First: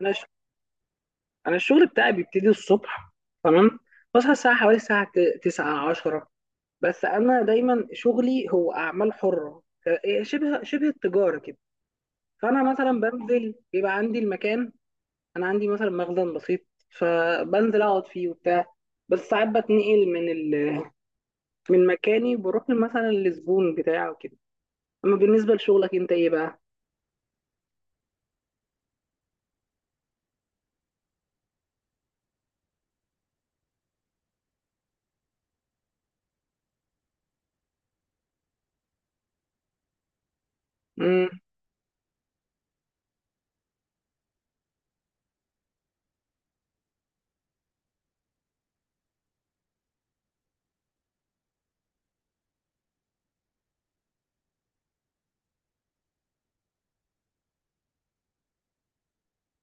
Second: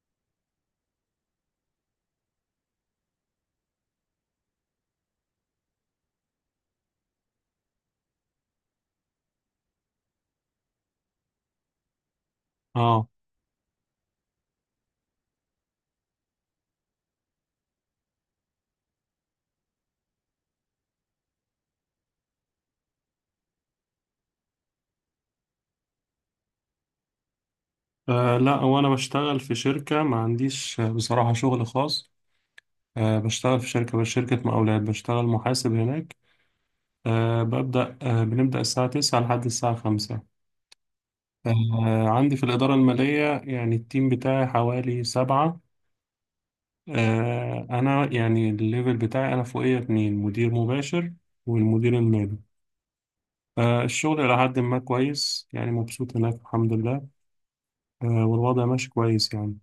انا ش... انا الشغل بتاعي بيبتدي الصبح. تمام. بصحى الساعه، حوالي الساعه 9 10. بس انا دايما شغلي هو اعمال حره. إيه، شبه التجاره كده. فانا مثلا اه بنزل، بيبقى عندي المكان. انا عندي مثلا مخزن بسيط، فبنزل اقعد فيه وبتاع. بس ساعات بتنقل من مكاني، بروح مثلا للزبون بتاعه كده. اما بالنسبه لشغلك انت، ايه بقى؟ لا وانا بشتغل في شركة ما عنديش، بصراحة شغل خاص. بشتغل في شركة، بس شركة مقاولات، بشتغل محاسب هناك. آه، ببدأ آه، بنبدأ الساعة 9 لحد الساعة 5. امم. عندي في الإدارة المالية يعني التيم بتاعي حوالي سبعة. أنا يعني الليفل بتاعي أنا فوقية اتنين، مدير مباشر والمدير المالي. الشغل إلى حد ما كويس، يعني مبسوط هناك، الحمد لله. والوضع ماشي كويس يعني.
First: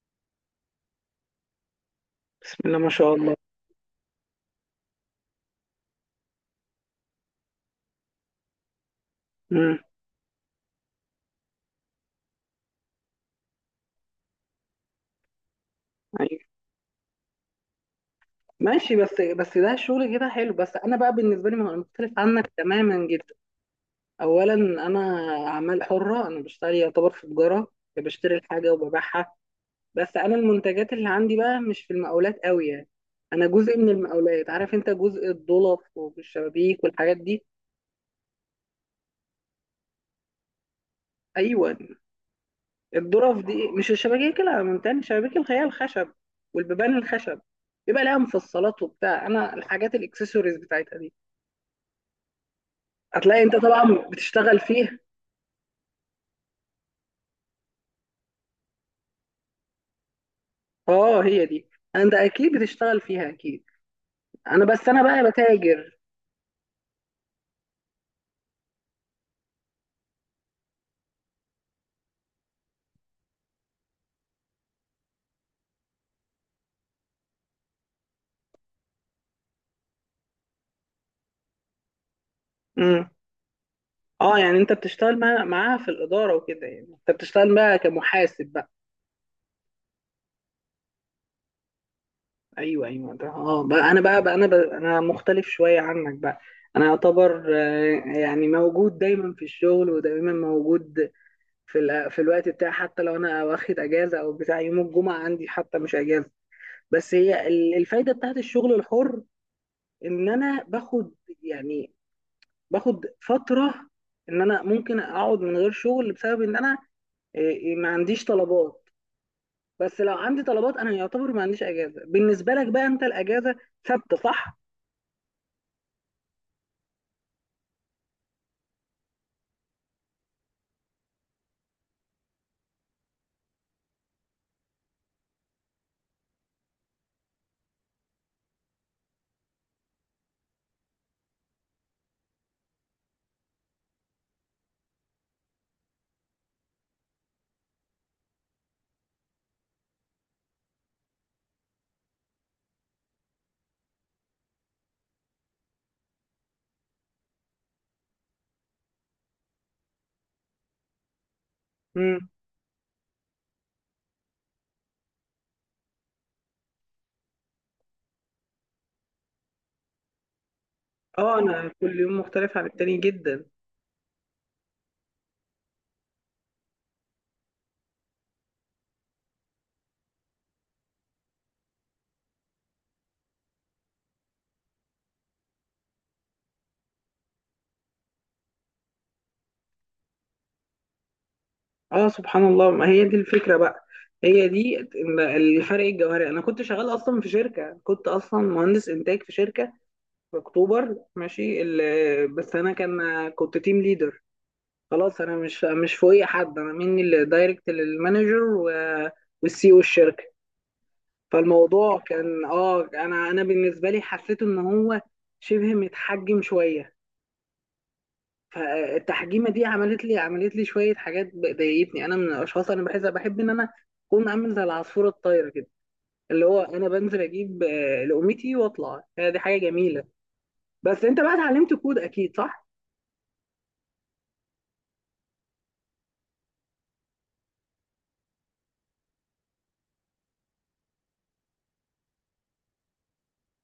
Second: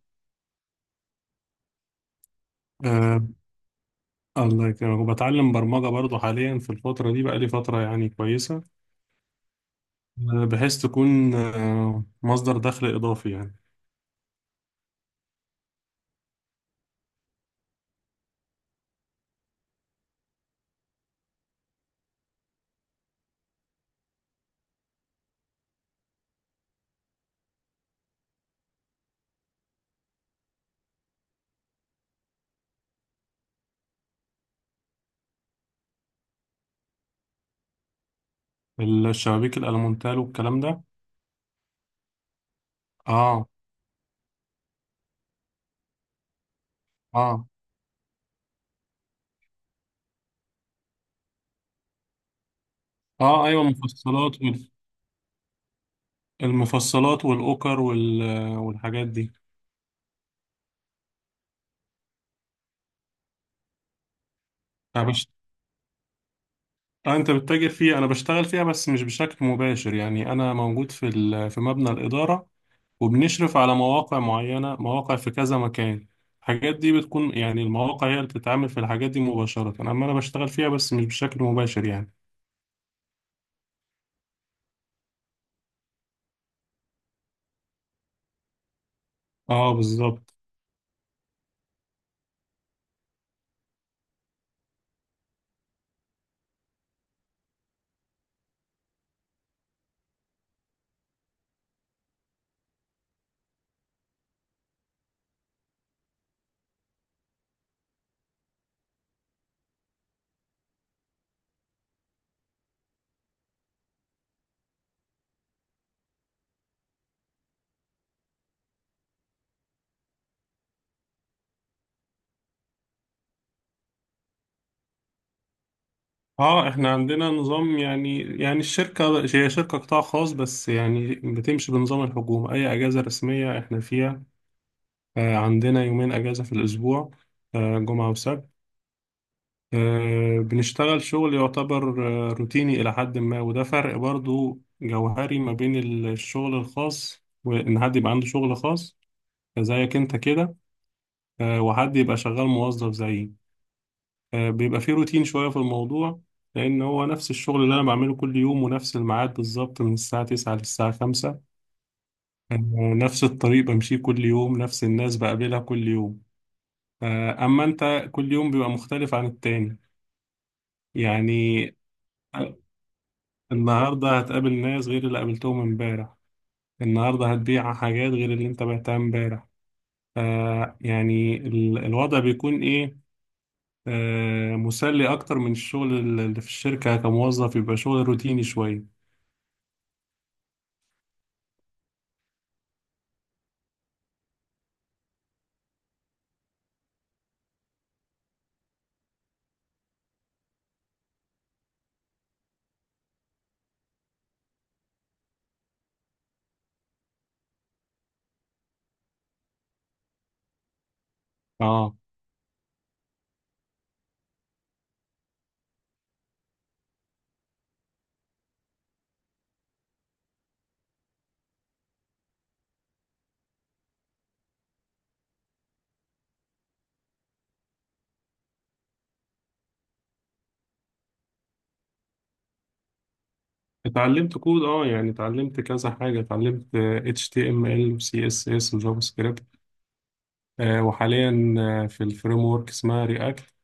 بسم الله ما شاء آه، الله. الله يكرمك. وبتعلم برمجة برضو حاليا في الفترة دي؟ بقالي فترة يعني كويسة، امم. بحيث تكون مصدر دخل إضافي يعني. ماشي. بس ده شغل كده حلو، بس انا بقى بالنسبه لي مختلف عنك تماما جدا. اولا انا، اعمال حره، انا بشتغل يعتبر في تجاره، بشتري الحاجه وببيعها. بس انا المنتجات اللي عندي بقى مش في المقاولات قوي يعني. انا جزء من المقاولات، عارف انت، جزء الضلف والشبابيك والحاجات دي. الشبابيك الألمونتال والكلام ده. ايوه. الضلف اه. دي مش الشبابيك، لا، من تاني الشبابيك اللي هي الخشب، والبيبان الخشب. اه. يبقى لها مفصلات وبتاع. انا الحاجات الاكسسوارز بتاعتها دي هتلاقي اه، انت ايوه، طبعا المفصلات بتشتغل فيها. المفصلات والأوكر والحاجات دي. اه، هي دي. انت اكيد بتشتغل فيها اكيد. انا، بس انا أنا بش... بقى بتاجر. انت بتتاجر فيها، انا بشتغل فيها بس مش بشكل مباشر يعني. انا موجود في في مبنى الإدارة، وبنشرف على مواقع معينة، مواقع في كذا مكان. الحاجات دي بتكون يعني المواقع هي اللي بتتعامل في الحاجات دي مباشرة، أما أنا بشتغل فيها بس مش بشكل مباشر يعني. امم. اه، يعني انت بتشتغل معاها في الاداره وكده، يعني انت بتشتغل بقى كمحاسب بقى. اه، بالظبط. ايوه، ايوه، ده. اه بقى انا مختلف شويه عنك بقى. انا يعتبر، يعني موجود دايما في الشغل، ودايما موجود في الوقت بتاعي. حتى لو انا واخد اجازه او بتاع، يوم الجمعه عندي حتى مش اجازه. بس هي الفايده بتاعت الشغل الحر ان انا باخد، يعني باخد فتره، ان انا ممكن اقعد من غير شغل بسبب ان انا، إيه، ما عنديش طلبات. بس لو عندي طلبات، انا يعتبر ما عنديش اجازه. بالنسبه لك بقى، انت الاجازه ثابته، صح؟ اه، احنا عندنا نظام، يعني الشركة هي شركة قطاع خاص، بس يعني بتمشي بنظام الحكومة، أي أجازة رسمية احنا فيها. آه، عندنا يومين أجازة في الأسبوع، آه، جمعة وسبت. بنشتغل شغل يعتبر روتيني إلى حد ما، وده فرق برضو جوهري ما بين الشغل الخاص، وإن حد يبقى عنده شغل خاص زيك أنت كده، وحد يبقى شغال موظف زيي. بيبقى فيه روتين شوية في الموضوع، لأن هو نفس الشغل اللي أنا بعمله كل يوم، ونفس الميعاد بالظبط من الساعة 9 للساعة 5. امم. آه، نفس الطريق بمشيه كل يوم، نفس الناس بقابلها كل يوم. أما أنت كل يوم بيبقى مختلف عن التاني اه، انا يعني. كل يوم مختلف عن التاني جدا. النهاردة هتقابل ناس غير اللي قابلتهم امبارح، النهاردة هتبيع حاجات غير اللي انت بعتها امبارح. يعني الوضع بيكون ايه، مسلي اكتر من الشغل اللي في الشركة كموظف، يبقى شغل روتيني شوية. اه، سبحان الله، ما هي دي الفكره بقى. هي دي الفرق الجوهري. انا كنت شغال اصلا في شركه، كنت اصلا مهندس انتاج في شركه في اكتوبر، بس انا كان كنت تيم ليدر. خلاص، انا مش فوقي حد، انا مني اللي دايركت للمانجر والسي او الشركه. اه، فالموضوع كان، انا بالنسبه لي حسيت ان هو شبه متحجم شويه. فالتحجيمه دي عملت لي شويه حاجات ضايقتني. انا من الاشخاص، انا بحس، بحب ان انا اكون عامل زي العصفوره الطايره كده، اللي هو انا بنزل اجيب لقمتي واطلع. هي دي حاجه جميله. بس انت بقى اتعلمت كود اكيد، صح؟ اتعلمت كود. اه، يعني اتعلمت كذا حاجة، اتعلمت HTML و CSS و JavaScript. وحاليا في الفريم ورك اسمها React.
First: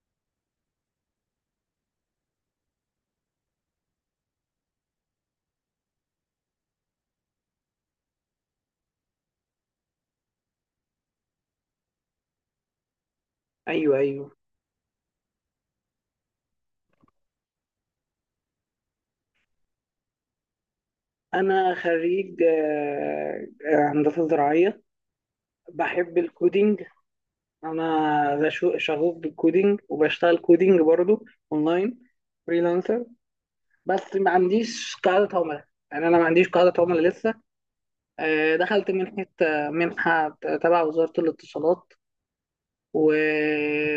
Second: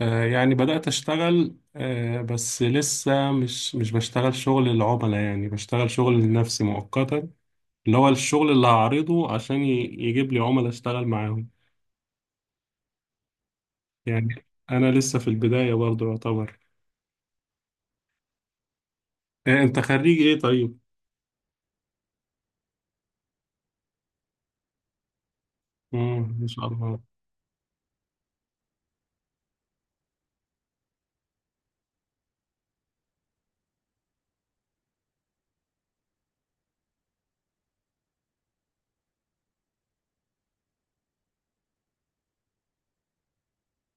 يعني بدأت أشتغل، بس لسه مش بشتغل شغل العملاء، يعني بشتغل شغل لنفسي مؤقتا، اللي هو الشغل اللي هعرضه عشان يجيب لي عملاء أشتغل معاهم ايوه، ايوه. يعني. أنا لسه في البداية برضو يعتبر. أنت خريج إيه طيب؟ انا خريج، هندسه زراعيه. بحب مم، ما شاء الكودينج. الله. انا شغوف بالكودينج، وبشتغل كودينج برضو، اونلاين، فريلانسر. بس ما عنديش قاعدة عملاء، يعني انا ما عنديش قاعدة عملاء لسه. دخلت منحة تبع وزارة الاتصالات، و...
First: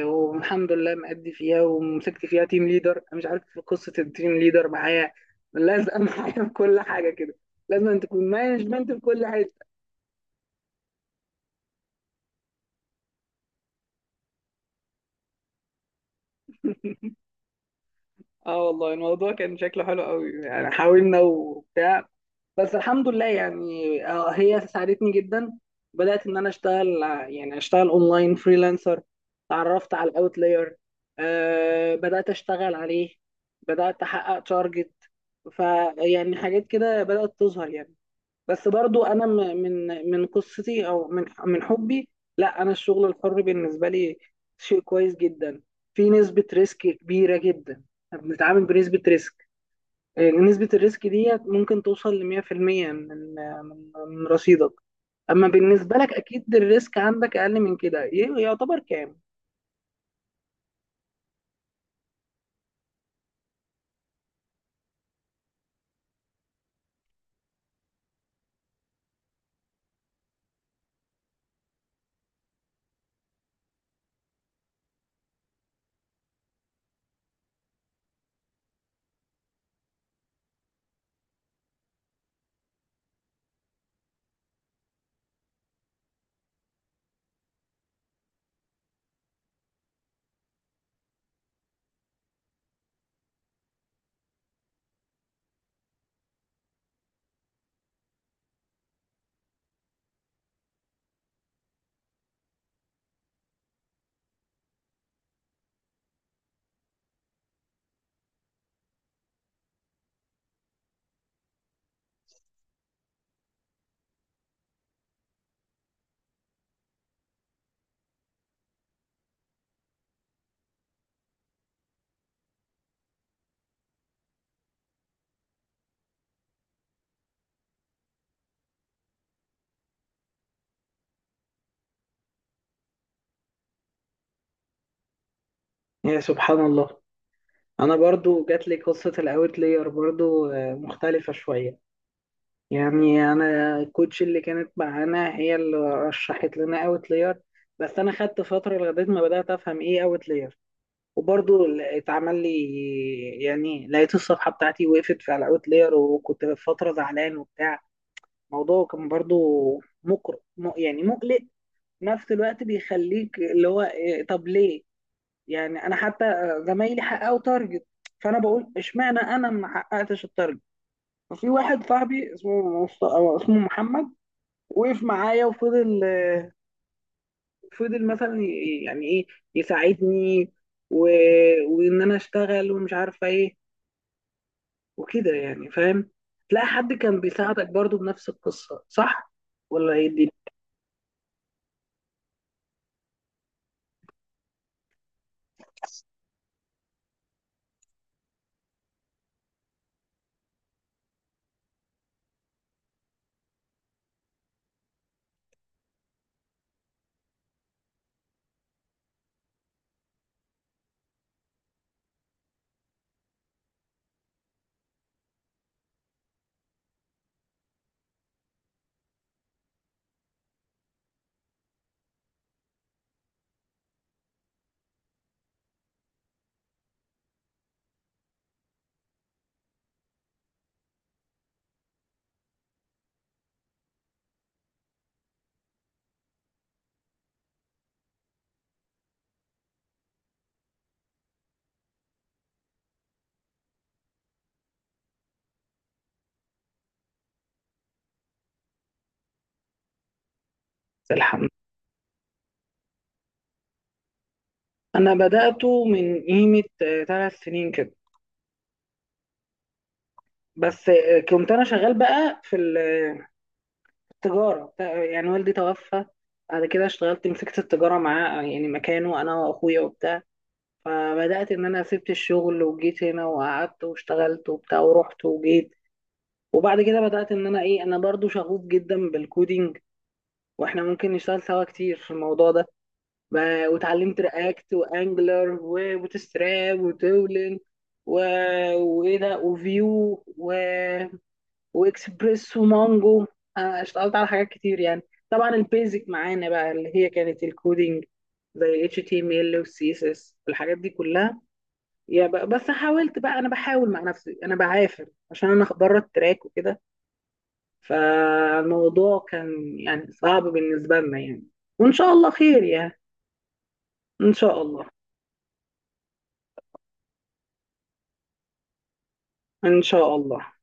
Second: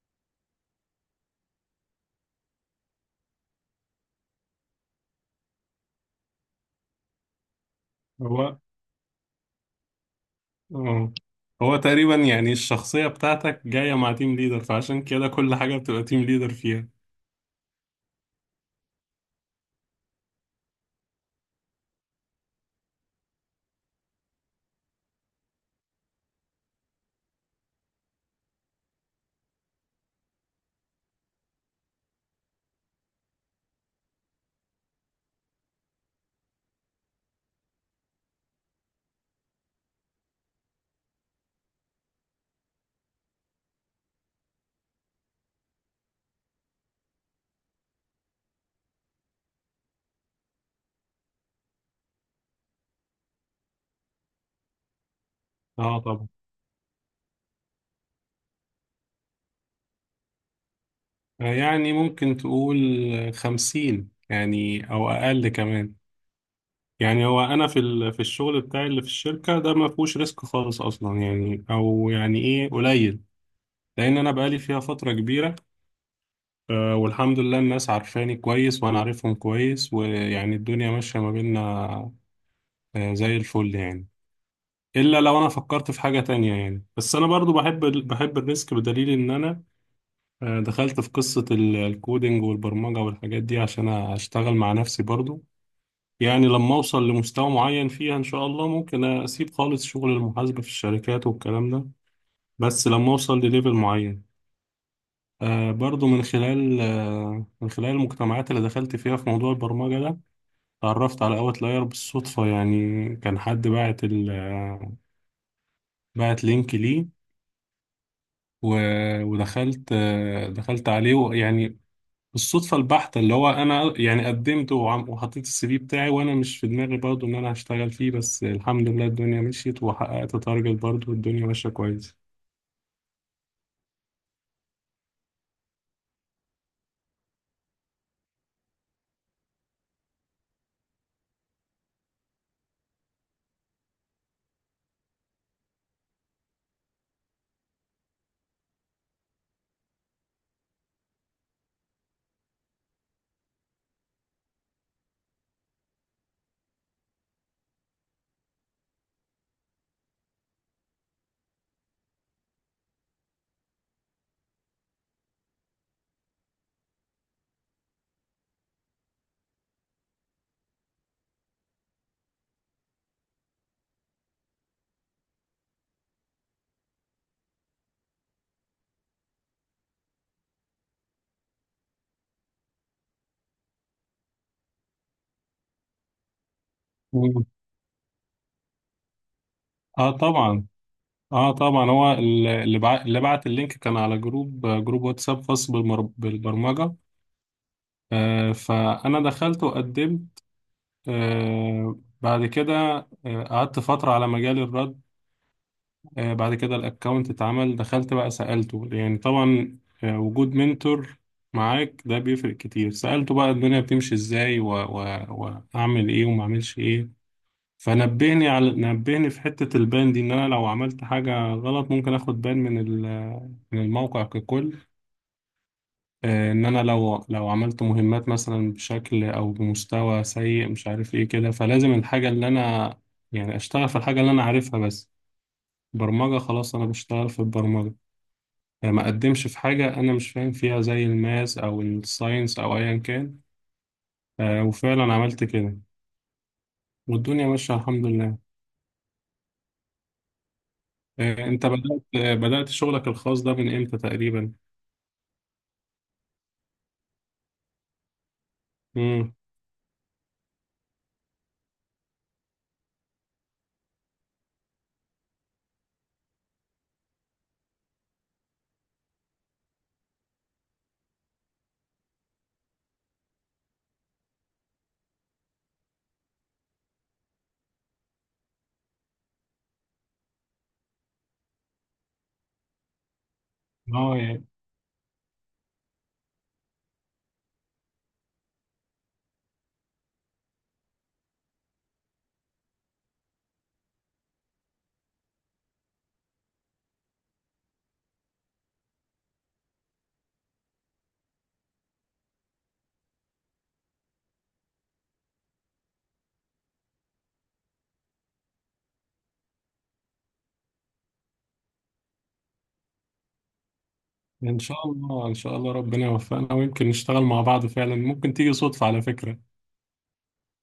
والحمد لله مأدي فيها، ومسكت فيها تيم ليدر. أنا مش عارف في قصة التيم ليدر معايا، لازقة معايا في كل حاجة كده. لازم أن تكون هو مانجمنت في كل حاجة. آه، هو تقريبا يعني الشخصية بتاعتك جاية مع تيم ليدر، فعشان كده كل حاجة بتبقى تيم ليدر فيها. اه والله الموضوع كان شكله حلو قوي، يعني حاولنا وبتاع. بس الحمد لله، يعني هي ساعدتني جدا. بدأت ان انا يعني اشتغل اونلاين فريلانسر. اتعرفت على الاوتلاير، أه، بدأت اشتغل عليه، بدأت احقق تارجت، فيعني حاجات كده بدأت تظهر يعني. بس برضو انا من قصتي، او من حبي، لا، انا الشغل الحر بالنسبه لي شيء كويس جدا. في نسبه ريسك كبيره جدا، بنتعامل بنسبه ريسك، نسبه الريسك دي ممكن توصل ل 100%، من آه، من من رصيدك. اما بالنسبه اه، لك، طبعا. اكيد الريسك عندك اقل من كده، يعتبر كام؟ يعني ممكن تقول 50 يعني، أو أقل كمان. يعني هو انا في في الشغل بتاعي اللي في الشركه ده ما فيهوش ريسك خالص اصلا يعني، او يعني ايه، قليل، لان انا بقالي فيها فتره كبيره. والحمد لله، الناس عارفاني كويس، وانا عارفهم كويس، ويعني الدنيا ماشيه ما بيننا زي الفل يعني. الا لو انا فكرت في حاجه تانية يعني. بس انا برضو بحب بحب الريسك، بدليل ان انا دخلت في قصه الكودينج والبرمجه والحاجات دي عشان اشتغل مع نفسي برضو. يعني لما أوصل لمستوى معين فيها إن شاء الله ممكن أسيب خالص شغل المحاسبة في الشركات والكلام ده، بس لما أوصل لليفل معين. برضو من خلال من خلال المجتمعات اللي دخلت فيها في موضوع البرمجة ده، اتعرفت على أوت لاير بالصدفة يعني. كان حد باعت ال آه، باعت لينك ليه، ودخلت، دخلت عليه يعني. الصدفة البحتة، اللي هو أنا يعني قدمت وحطيت السي في بتاعي، وأنا مش في دماغي برضو إن أنا هشتغل فيه، بس الحمد لله الدنيا مشيت وحققت تارجت برضو، والدنيا ماشية كويس. يا سبحان الله. انا برضو جات لي قصه الاوتلاير برضو، مختلفه شويه. يعني انا الكوتش اللي كانت معانا هي اللي رشحت لنا اوت لير. بس انا خدت فتره لغايه ما بدات افهم ايه اوت لير، وبرضه اتعمل لي، يعني لقيت الصفحه بتاعتي وقفت في الاوت لير، وكنت في فتره زعلان وبتاع. الموضوع كان برضه يعني مقلق، في نفس الوقت بيخليك اللي هو إيه، طب ليه؟ يعني انا حتى، زمايلي حققوا تارجت. فانا بقول اشمعنى انا ما حققتش التارجت. ففي واحد صاحبي اسمه محمد، وقف معايا وفضل، فضل مثلا يعني ايه، يساعدني، و... وان انا اشتغل ومش عارفه ايه وكده، يعني فاهم. تلاقي حد كان مم. بيساعدك برضو بنفس القصه، صح؟ ولا ايه اه، دي؟ طبعا. اه، طبعا، هو اللي بعت اللينك كان على جروب، جروب واتساب خاص بالبرمجة. فأنا دخلت وقدمت. بعد كده، قعدت فترة على مجال الرد. بعد كده الاكونت اتعمل، دخلت بقى سألته، يعني طبعا وجود منتور معاك ده بيفرق كتير. سألته بقى الدنيا بتمشي ازاي، واعمل ايه وما اعملش ايه. فنبهني على، نبهني في حتة البان دي، ان انا لو عملت حاجة غلط ممكن اخد بان من من الموقع ككل. ان انا لو عملت مهمات مثلا بشكل او بمستوى سيء، مش عارف ايه كده، فلازم الحاجة اللي انا يعني اشتغل في الحاجة اللي انا عارفها بس. برمجة، خلاص انا بشتغل في البرمجة. ما أقدمش في حاجة أنا مش فاهم فيها، زي الماس أو الساينس أو أيا كان. وفعلا عملت كده، والدنيا ماشية الحمد لله. الحمد. أنت بدأت بدأت شغلك الخاص ده من إمتى تقريبا؟ انا بدأته من قيمه، 3 سنين كده. مم. بس كنت انا شغال بقى في ال- آه، التجاره يعني، والدي توفى، بعد كده اشتغلت، مسكت التجاره معاه يعني مكانه، انا واخويا وبتاع. فبدأت إن أنا سبت الشغل وجيت هنا وقعدت واشتغلت وبتاع ورحت وجيت. وبعد كده بدأت إن أنا، إيه، أنا برضو شغوف جدا بالكودينج، وإحنا ممكن نشتغل سوا كتير في الموضوع ده. واتعلمت يعني رياكت وأنجلر وبوتستراب وتولن، و... وإيه ده، وفيو، وإكسبريس ومانجو. أنا اشتغلت على حاجات كتير يعني. طبعا البيزك معانا بقى اللي هي كانت الكودينج، زي ال HTML وال CSS والحاجات دي كلها. بس حاولت بقى، انا بحاول مع نفسي، انا بعافر عشان انا بره التراك وكده. فالموضوع كان يعني صعب بالنسبه لنا يعني، وان شاء الله خير يعني. ان إن شاء الله، شاء الله، إن شاء الله، ربنا يوفقنا، ويمكن نشتغل مع بعض فعلا، ممكن تيجي صدفة على فكرة. ان شاء الله.